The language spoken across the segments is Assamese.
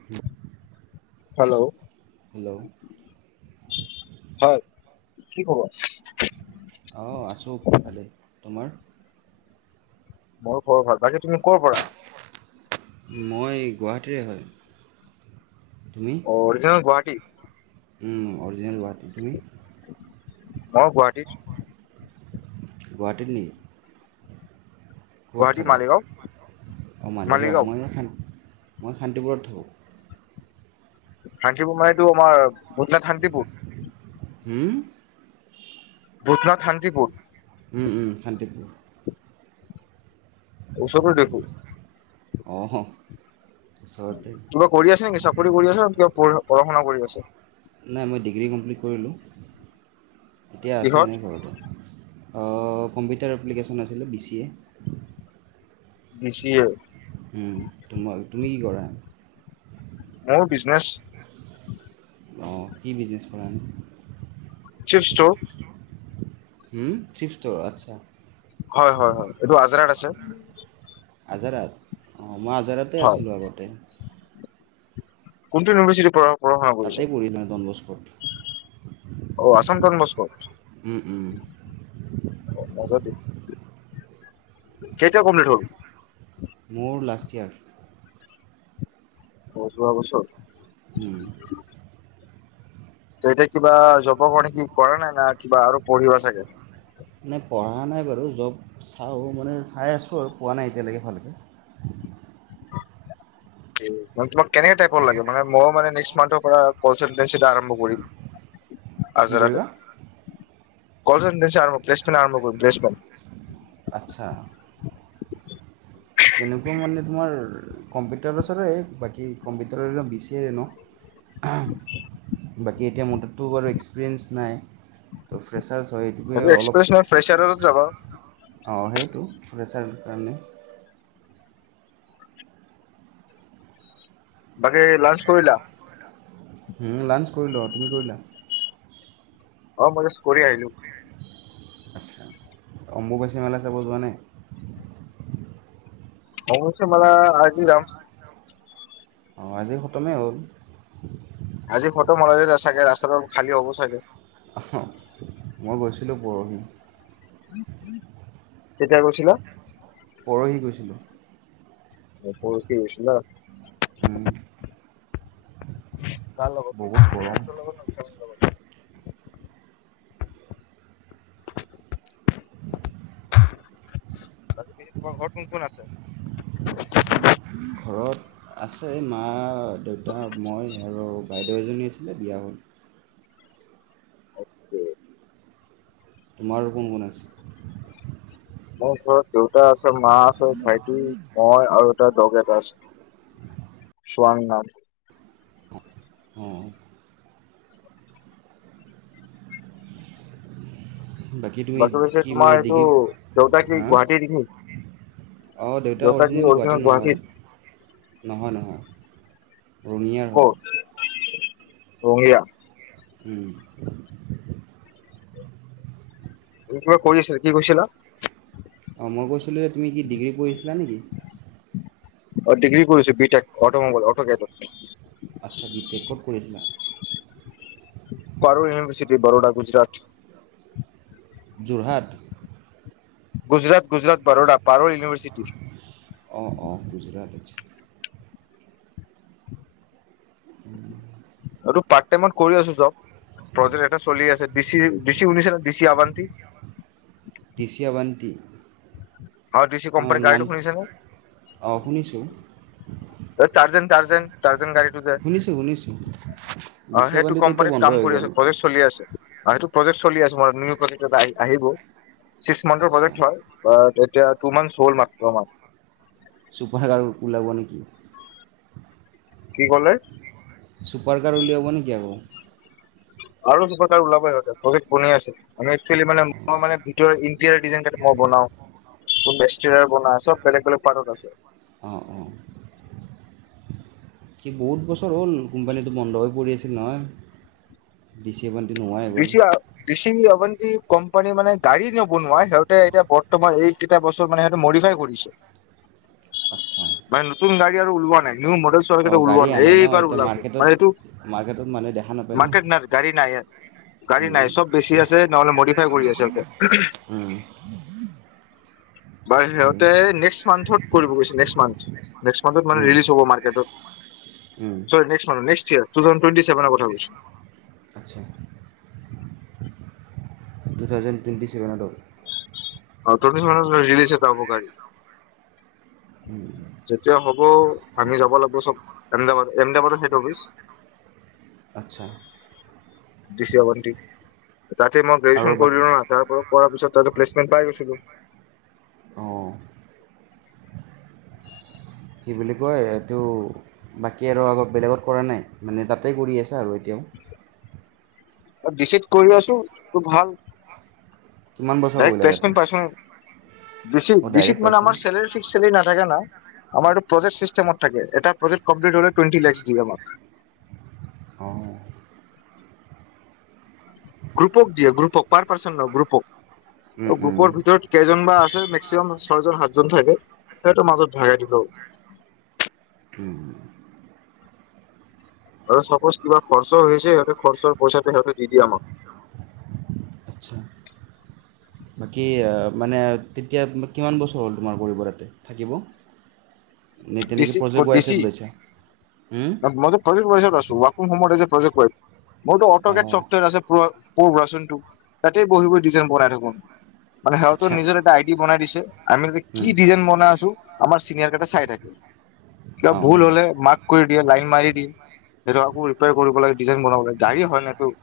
[unintelligible] হেল্ল'। হেল্ল'। হয় কি খবৰ? অ', আছো ভালেই তোমাৰ? মইও খবৰ ভাল বাকী তুমি ক'ৰ পৰা? মই গুৱাহাটীৰে হয় তুমি? অ অৰিজিনেল গুৱাহাটী। ওম অৰিজিনেল গুৱাহাটী তুমি? মইও গুৱাহাটীৰ। গুৱাহাটীৰ নেকি? ক'ত গুৱাহাটী থাকা? মালিগাঁও অ', মালিগাঁওৰ মালিগাঁও মইও শান মই শান্তিপুৰত থাকোঁ। শান্তিপুৰ মানে এইটো আমাৰ ভোটনাথ শান্তিপুৰ? হুম? ভুতনাথ শান্তিপুৰ। ওম ওম শান্তিপুৰ। ওচৰতে দেখোন। অহ হ'। কিবা কৰি আছে নেকি? চাকৰি কৰি আছে নে কিবা পঢ় পঢ়া শুনা কৰি আছে? নাই, মই ডিগ্ৰী কমপ্লিট কৰিলোঁ। এতিয়া আছোঁ কিহত? এনে ঘৰতে। অ কম্পিউটাৰ এপ্লিকেশ্যন আছিলে। B C A. B C A. ওম। তোমাৰ তুমি কি কৰা? মোৰ বিজনেজ। অ' কি বিজনেছ কৰা নো? Chips store. হুম চিপচ্ ষ্ট'ৰ। আচ্ছা হয় হয় হয়। এইটো আজাৰাত আছে। আজাৰাত? অ' মই আজৰাতে হয়। আছিলোঁ আগতে। কোনটো ইউনিভাৰ্চিতি পঢ়া? শুনা তাতে কৰিছা? পঢ়ি মই দনবস্কত। অ আছাম ডন বস্কো উম উম। কেতিয়া কমপ্লিট হ'ল? মোৰ লাষ্ট ইয়েৰ। অ' যোৱা বছৰত। উম। ত' এতিয়া কিবা জবৰ কাৰণে কি কৰা নাই নে কিবা আৰু পঢ়িব চাগে? মানে পঢ়া নাই বাৰু। জব চাওঁ, মানে চাই আছোঁ আৰু। পোৱা নাই এতিয়ালৈকে ভালকৈ তোমাক কেনে টাইপৰ লাগে? মানে মই মানে নেক্সত মন্থৰ পৰা কনচেট আৰম্ভ কৰিম। কি আজৰাতে কৰিবা কলচ [unintelligible] আৰম্ভ কৰিম [unintelligible] আচ্ছা। [unintelligible] কেনেকুৱা মানে তোমাৰ কম্পিউটাৰ পাছৰে। বাকী কম্পিউটাৰ বি চি এ ৰে ন? [inaudible] হাম বাকী এতিয়া মোৰ তাতটো বাৰু এক্সপিৰিয়েঞ্চ নাই। তো ফ্ৰেছাৰ্জ হয় সেইটো এনেই অলপ এক্সপ্ৰেছ ফ্ৰেচাৰতে যাবা অ'। সেইটো প্ৰেছাৰৰ কাৰণে। বাকী লাঞ্চ কৰিলা? লাঞ্চ কৰিলো আ। তুমি কৰিলা? অ' মই জাষ্ট কৰি আহিলো। আচ্ছা। অম্বুবাচী মেলা চাব যোৱা নাই? অশছে মা আজি ৰাম অ', আজি খতমেই হ'ল আজি ফটো মালাই চাগে ৰাস্তাটো খালী হ'ব চাগে মই গৈছিলো। পৰহি কেতিয়া কৈছিলা। পৰহি গৈছিলো। পৰঠ দিছ উম, ন কাল লগবত বহুত গৰম তমাৰ ঘৰ কোন কোন আছে। ঘৰত আছে মা দেউতা মই আৰু বাইদেউ দুয়জনী আছিলে বিয়া হ'ল তোমাৰো কোন কোন আছে। মোৰ ঘৰত দেউতা আছে মা আছে ভাইটি মই আৰু গেত আছে সোৱং নথ অ', বাকী তুমি পিছে কি তোমাৰ মানে এইটো দেগি দেউতা কি হা গুৱাহাটীৰ নেকি? অ', দেউোতা দেউতা কি অৰিজিনেল গুৱাহাটীৰ নহয়। গুৱাহাটীত নহয়, নহয়, ৰঙিয়াৰ হয়। ক'ত ৰঙিয়া উম', [unintelligible] কিবা কৰি আছিলা কি কৰিছিলা? অ', মই কৈছিলোঁ যে তুমি কি ডিগ্ৰী কৰিছিলা নেকি? আৰু ডিগ্ৰী কৰিছে বিটেক অটমোবাইল অট কেট আচ্ছা বি টেক ক'ত কৰিছিলা? প ইউনিভাৰ্চিট বৰোদা গুজৰাট যোৰহাট গুজৰাত, গুজৰাত, বৰৰা পাৰোল ইউননিভৰ্চিটি অ', অ, গুজৰাট। উম, এইটো পাৰ্ট টাইমত কৰি আছো। জব প্ৰজেক্ট এটা চলি আছে। [unintelligible] উশ দি আৱান্তি দৃশীয় বান্তি আৰু [unintelligible] কোম্পানীৰ গাড়ীটো শুনিছে নে অ', শুনিছো। অ', তাৰ্জন তাৰজন তাৰ্জন শুনিছোঁ শুনিছোঁ [unintelligible] অ', সেইটো দেশীয়াবান্তিটো এতিয়া কোম্পানীত বন্ধ কাম হৈ কৰি গ'ল আছে। প্ৰজেক্ট চলি আছে। অ', সেইটো প্ৰজেক্ট চলি আছো, ম নি প্ৰজেকট আহ আহিব ছিক্স মান্থৰ আচ্ছা প্ৰজেক্ট হয়। [inaudible] চুপাৰ হেকাৰ ওলাব নেকি? কি ক'লে? ছুপাৰ কাৰ উলিয়াব নেকি আকৌ আৰু চুফ কাৰো [unintelligible] আছে। আ একুৱেলি মানে মই মে ভিতৰত ইণ্টেৰিয়াৰ ডিজাইন ক মই বনাওঁ। খুব বেষ্টাৰ বনোৱা চব বেলেগ বেলেগ পাৰ্টত আছে। অ', অ, সি বহুত বস্তু [inaudible] [unintelligible] অভন্তি কোম্পানী মানে গাড়ী নবনোৱা সিহঁতে এতিয়া বৰ্তমান এই কেইটা বছৰ মানে সেইটো মডিফাই কৰিছে। আচ্ছা মানে নতুন গাড়ী আৰু ওলোৱা নাই, নিউ মডেল অঁ চৰক গাড়ী ওলোৱা নাই আনে ন এইবাৰ এতিয়া ওলাব মাৰ্কেটত মানে এইটো মাৰ্কেটত মানুহে দেখা নাপায় ন মাকত [unintelligible] [unintelligible] নাই গাড়ী নাই, চব বেছি আছে নহ'লে মডিফাই কৰি আছে ততে উম, বাৰ উম, সিহঁতে নেক্সট মান্থত কৰিব গৈছে নেক্স মান্থ নেকস মত উম, উম, মানেিজ হব মাৰ্টত উম। নে নেস ই [unintelligible] আচ্ছা, টু থউজেড টুৱেণ্টিভেনতল অ', [unintelligible] যাবব গা উম, যেতিয়া হ'ব আমি যাব লাগিব, চব এমদাবাদ এমদাবাদৰ হেড অফিচ আচ্ছা, [unintelligible] তাতে, মই আৰু গ্ৰেজুৱে্যন বাকী কৰিলো ন তাৰ পৰা কৰাৰ পিছত তাতে প্লেচমেণ্ট পাই গৈছিলো। অ', কি বুলি কয় এইটো বাকী আৰু আগ বেলেগত কৰা নাই, মানে তাতে কৰি আছে আৰু এতিয়াও [unintelligible] কৰি আছো খব ভাল অ', ডাইৰেক্ট প্লেচমেণ্ট পাইছে। অঁ ডাইৰেক্ট ৰিচি-ৰিচিপ মানে, পাইছা ন আমাৰ চেলাৰি ফিক্স চেলাৰি নাথাকে না, আমাৰটো প্ৰজেক্ট চিষ্টেমত থাকে। এটা প্ৰজেক্ট কমপ্লিট হ'লে টুৱেণ্টি লেক্স দিয়ে আমাক। অ'। গ্ৰুপক দিয়ে, গ্ৰুপক। পাৰ পাৰ্চন নহয়, গ্ৰুপক, উম, উম, গ্ৰুপৰ ভিতৰত কেইজন বা আছে, মেক্সিমাম ছয়জন সাতজন থাকে। সিহঁতৰ মাজত ভাগাই দিব। উম। আৰু চাপ'জ কিবা খৰচা হৈছে, সিহঁতে খৰচৰ পইচাটো সিহঁতে দি দিয়ে আমাক। আচ্ছা। বাকী, মানে, তেতিয়া কিমান বছৰ হ'ল তোমাৰ? কৰিব, তাতে থাকিব। নে তেনেকৈ বেছি প্ৰজেক্ট ক'ত বেছি। ৱাইজত লৈছা হুম? মইতো প্ৰজেক্ট ৱাইজত আছোঁ। ওৱাকম হম ত এজ এ প্ৰজেক্ট ৱাইজ। মোৰ টো অটগেট অঁ চফ্টৱেৰ আছে। প্ৰ পচনটো তো তে বহি বহি ডিজাইন বনাই থাকো। মানে সিহঁৰ আচ্ছা নিজৰ এটা আইি বনাই দিছে, আমি উম, কি ডিজাইন বনাই আছো আমাৰ চিনিয়ৰ কেটা চাই থাকে। কিবা অঁ ভুল হ'লে মাক কৰি দিয়ে লাইন মাৰি দিয়ে সেইটো আকৌ ৰিপয়াৰ কৰিব লাগে ডিজাইন বনাব লাগে। গাড়ী হয় ন এইটো।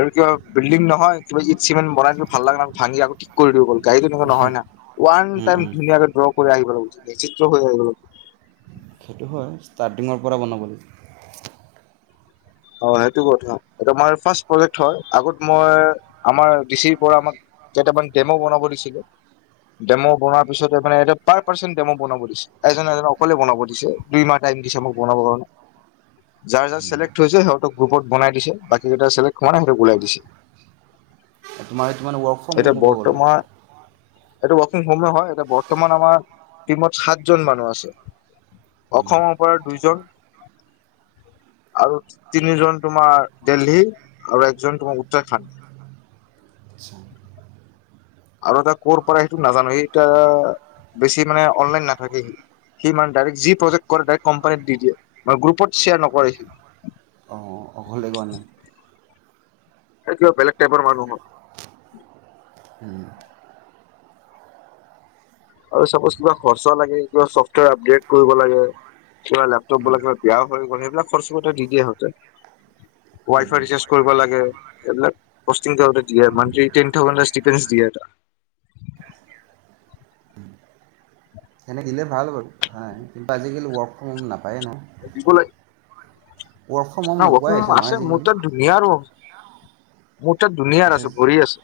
আৰু কিবা বিলডিং নহয় কিবা ইট চিমেণ বনাই দিলো ভাল লগা নাই ভাঙি আকৌ কৰি দিও বল গাড়ী তেনেকোৱা নহয় না, ওৱান উম, টাইম উম। ধুনীয়াকে ড্ৰ কৰি আহিব লাগিব। চিত্ৰ হৈ আহিব লাগে। সেইটো হয় ষ্টাৰ্টিঙৰ পৰা বনাবলৈ। অ', সেইটো কথা এটো মাৰ ফাৰ্ষ প্ৰজেক্ট হয় আগত মই আমাৰ ডিচিৰ পৰা আমাক কেইটামান ডেম' বনাব দিছিলে ডেম' বনাত পিছতে মানে, এইটো পাৰ পাৰ্চ মোক বনাব দিছে, এজন এজনক অকলে বনাব দিছে দুই মাহ টাইম দিছে মোক বনাব কাৰণে। যাৰ যাৰ চিলেক্ট হৈছে সিহঁতক গ্ৰুপত বনাই দিছে, বাকী কেইটা চিলেক্ট হোৱা নাই সিহঁক ওলাই দিছে। তোমাৰ এইটো মানে ৱৰ্ক ফ্ৰম হ'ম এতিয়া ক'ব গ'লে। বৰ্তমান এইটো ৱৰ্কিং হোমে হয় এতিয়া বৰ্তমান আমাৰ টিমত সাতজন মানুহ আছে। অসমৰ পৰা দুইজন। আৰু তিনিজন তোমাৰ দেল্হী আৰু একজন তোমাৰ উত্তৰাখণ্ড। আচ্ছা। আৰু এটা কৰ'ৰ পৰা সেইটো নাজানো। সেইটা বেছি মানে অনলাইন নাথাকে সি। সি মানে ডাইৰেক্ট যি প্ৰজেক্ট কৰে, ডাইৰেক্ট কম্পানীত দি দিয়ে মানে গ্ৰুপত চেয়াৰ নকৰে সি। অ', অকলে লোৱা নাই। এ কিবা বেলেগ টাইপৰ মানুহ হয়। উম। আৰু চাপজ কিবা খৰচা লাগে, কিবা চফ্টৱেৰ আপডেট কৰিব লাগে। কিবা লেপটপ বোলে কিবা বেয়া হৈ গল সেইবিলাক খৰচা বধৈ দি দিয়ে সিহঁতে। ৱাই ফাই ৰিচাৰ্জ কৰিব লাগে। এইবিলাক [unintelligible] দিয়ে। মানথলি টেন থাউজেণ্ড [unintelligible] দিয়ে এটা। তেনে দিলে ভাল বাৰু কথা নাই। কিন্তু আজিকালি ৱৰ্ক ফ্ৰম হোম নাপায়েই না ফ্ৰম হোম ৱৰ্ক নোপোৱাই ফ্ৰম হৈছে হোম নহয় আছে। মোৰ আজিকালি তাত দোনীয়াৰ মোৰ তাত দুনীয়াৰ আছে ভৰি আছে।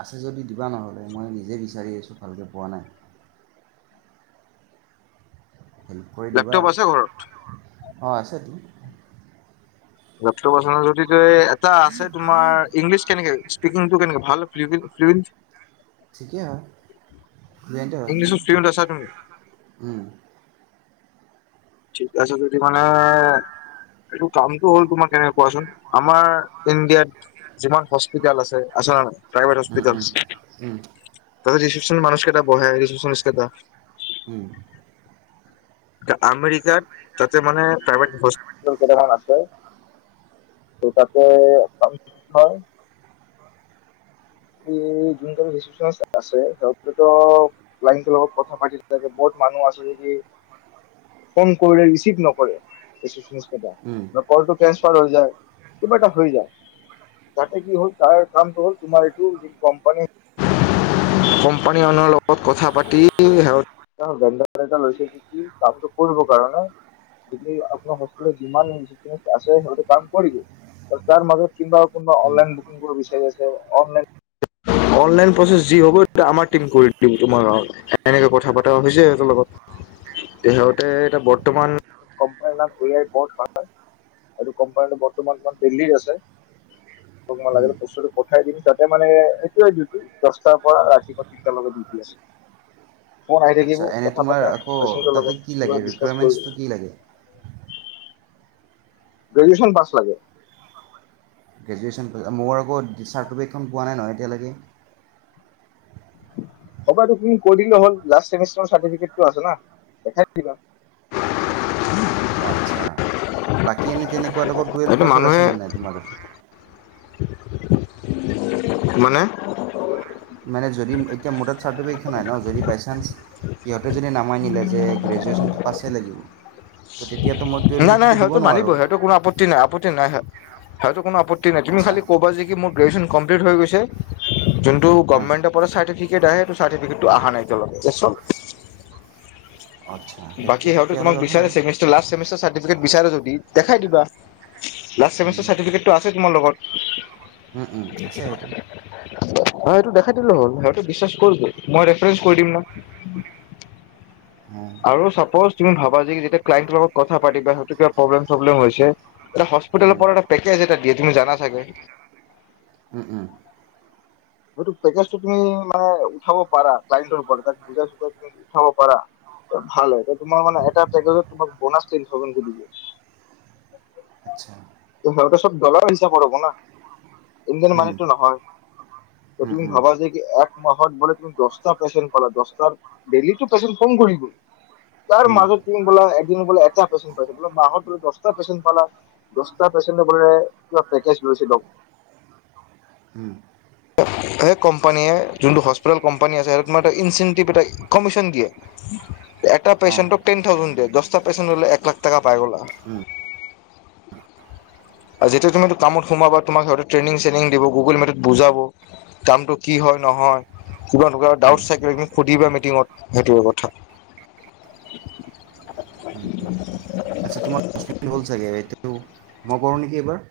আছে যদি দিবা নহ'লে, মই নিজে বিচাৰি আছোঁ ভালকে পোৱা নাই। হেল্প কৰি দিবা লেপটপ আছে ঘৰত আৰু অ' আছে টো। লেপটপ আচ যদি ত এটা আছে তোমাৰ ইংলিছ কেনেকে স্পিকিংটো কেনেকে ভাল ফ্লুৱেণট [inaudible] ঠিকে হয়, ফ্লুৱেণটে হয়। ইংলিছত ফ্লুৱেণ্ট আছা তুমি ঠিক আছে। যদি মানে এইটো কামটো হ'ল তোমাৰ কেনেকে কোৱাচোন আমাৰ ইণ্ডিয়াত যিমান হস্পিতেল আছে-আছে নে নাই প্ৰাইভেট হস্পিল। উম। তাতে ৰিচিপশনত মানস কেটা বহে, ৰিচিপশ্যনিষ্ট কেইটা। উম আমেৰিকাৰ তাতে মানে প্ৰাইভেট হ্প কেইটামান আছে সেই ততে ক হয় এই যোনকাল ু সং আছে সতো [unintelligible] লাইনৰ লগত কথা পাতি থাগে বহুত মানুহ আছে যেি ফোন কৰিলেচিভ নক কলটো্ৰসফাৰ হৈ যায় কিবা এটা হৈ যায় যাতে কি হ'ল তাৰ কামটো হল তোমাৰ কোম্পানী কোম্পানী মানুহৰ লগত কথা পাতি সিহঁত গোটা লৈছেটো কি কামটো কৰব কাৰণ যদি আপোনাৰ হেলত যিমান আছে সেই কাম কৰিব তাৰ মাজত কিা কোনোবা অনলাইন বুকিং কৰিব বিচাৰি আছে অনলাইন অনলাইন প্ৰচেছ যি হ'ব আমাৰ টম কৰি দিম তোমাৰ গাঁৱ এনেকে কথা পতা হৈছে সিহতৰ লগত সহঁতে এটা বৰ্তমান কোম্পানীৰ নাম এ আই বৰ্ এইটো কোম্পানীটো বৰ্তমান তমান দিল্লিত আছেই হয় লাগিলে বস্তু পঠাই দিম তাত মানে সটোয়ে ডিউটি দহটাৰ পৰা ৰাতিপুৱা তিনটাৰ লগত ডিউটি আছে মই আহি থাকিব আচ্ছা এনে কথা পা তোমাৰ আকৌ পেচেণ্ৰ তাতে কি লগত লাগে ক ডিচকা ৰিকুৱাৰমেণ্টছটো কৰি কি লাগে গ্ৰেজুয়েন পছ লাগে গ্ৰেজুৱেশ্যন মোৰ আকৌ চাৰ্টিফিকেটখন পোৱা নাই নহয় এতিয়ালৈকে হ'ব তুমি কৈ দিলে হলা দেখাই দিবা আচ্ছা বাকী এনেই তেনেকুৱাত আকৌ টুৱেলভ সেইটো পাছৰ মানুহে আছেনে নাই তোমাৰ তথা [unintelligible] মানে মানে যদি এতিয়া মোডাত চাৰ্টিফিক এইেইখন হয় ন যদি বাই চান্স সিহঁতে যদি নামাই নিলে যে গ্ৰেজুৱেশ্যনটো পাছেই লাগিব ত' তেতিয়াতো মই টুৱেল্ভ সেইটোতো দিব নোৱাৰোঁ আত্তি নাই আপত্তি ন সিহটোন আপত্তি নাই তুমি আচ্ছা খালি ক'বা যে কি মোৰ গ্ৰেজন কমপ্লট হৈ গৈছে যোনটো অঁ গটৰ চফ নল আচ্ছা সেইটো বাকী সিহঁতো তম তেতিয়াহ'লে কথা নাই চফ বিচাৰে যদি দেখাই দিবা লাষ্টাৰ চাৰ্টিফিকেট আছে তোমাৰ লগত আছে সটো অ এইটো দেখাই দিলো হ'ল সিহঁততে বিশ্বাস কৰ মই ৰেফাৰেঞ্চ কৰি দিম ন উম, আৰু চাপোজ তুমি ভাবা যে যেতিয়া ক্লায়ণ্টৰ লগত কথা পাতি বাা সেইটো কিব প্ৰব্লেম চব্লেম হৈছে এটা হস্পিটেলৰ উম, পৰা এটা পেকেজ এটা দিয়ে তুমি জানা চাগে উম উম সেইটো পেকেজটো তুমি মানে উঠাব পাৰা ক্লাইন্তৰ ওপৰত তাক বুজাই চুজাই তুমি উঠাব পাৰা ভাল হয় তোমাৰ মানে এটা পেকেজত তোমাক বনাছ টেন থাওজেণ্ড যে দিব আচ্ছা সিহঁতে চব ডলাৰৰ হিচাপৰ হ'ব না ইণ্ডিয়ান উম, মানিটো নহয় উম, তুমি উম, ভাবা যে কি এক মাহত বলে তুমি দছটা পেচেন্ত পালা দছটাৰ ডেইলি পেচেণ্ট কম কৰিব গৈ তাৰ মাজত তুমি বোলা এদিন বোলে এটা পেচেণ্ট পাইছা বোলে মাহত বোলে দছটা পেচেণ্ট পালা দছটা পেচেণ্টোৰে কিবা পেকেজ লৈছে দ হুম সেই কোম্পানীয়ে যোনটো হস্পিটেল কোম্পানী আছে সেইটো তোমাৰ এটা ইনচেণ্টিভ এটা কমিশ্যন দিয়ে এটা অঁ পেছেণ্টক টেন থাউজেণ্ড দে দহটা পেছেন্ত হলে এক লাখ টকা পাই গ'লা উম আৰু যেতিয়া তুমি টো কামত সোমাবা তোমাক হয়টো ট্ৰেইনিং চেইনিং দিব গুগল মেটত বুজাব কামটো কি হয় নহয় কিবা এনেকুৱা ডাউট থাকিলে সুধিবা মিটিঙত সেইটোৱে কথা আচ্ছা তোমাৰ দহ মিনিট হ'ল চাগে এইটো মই কৰোঁ নেকি এইবাৰ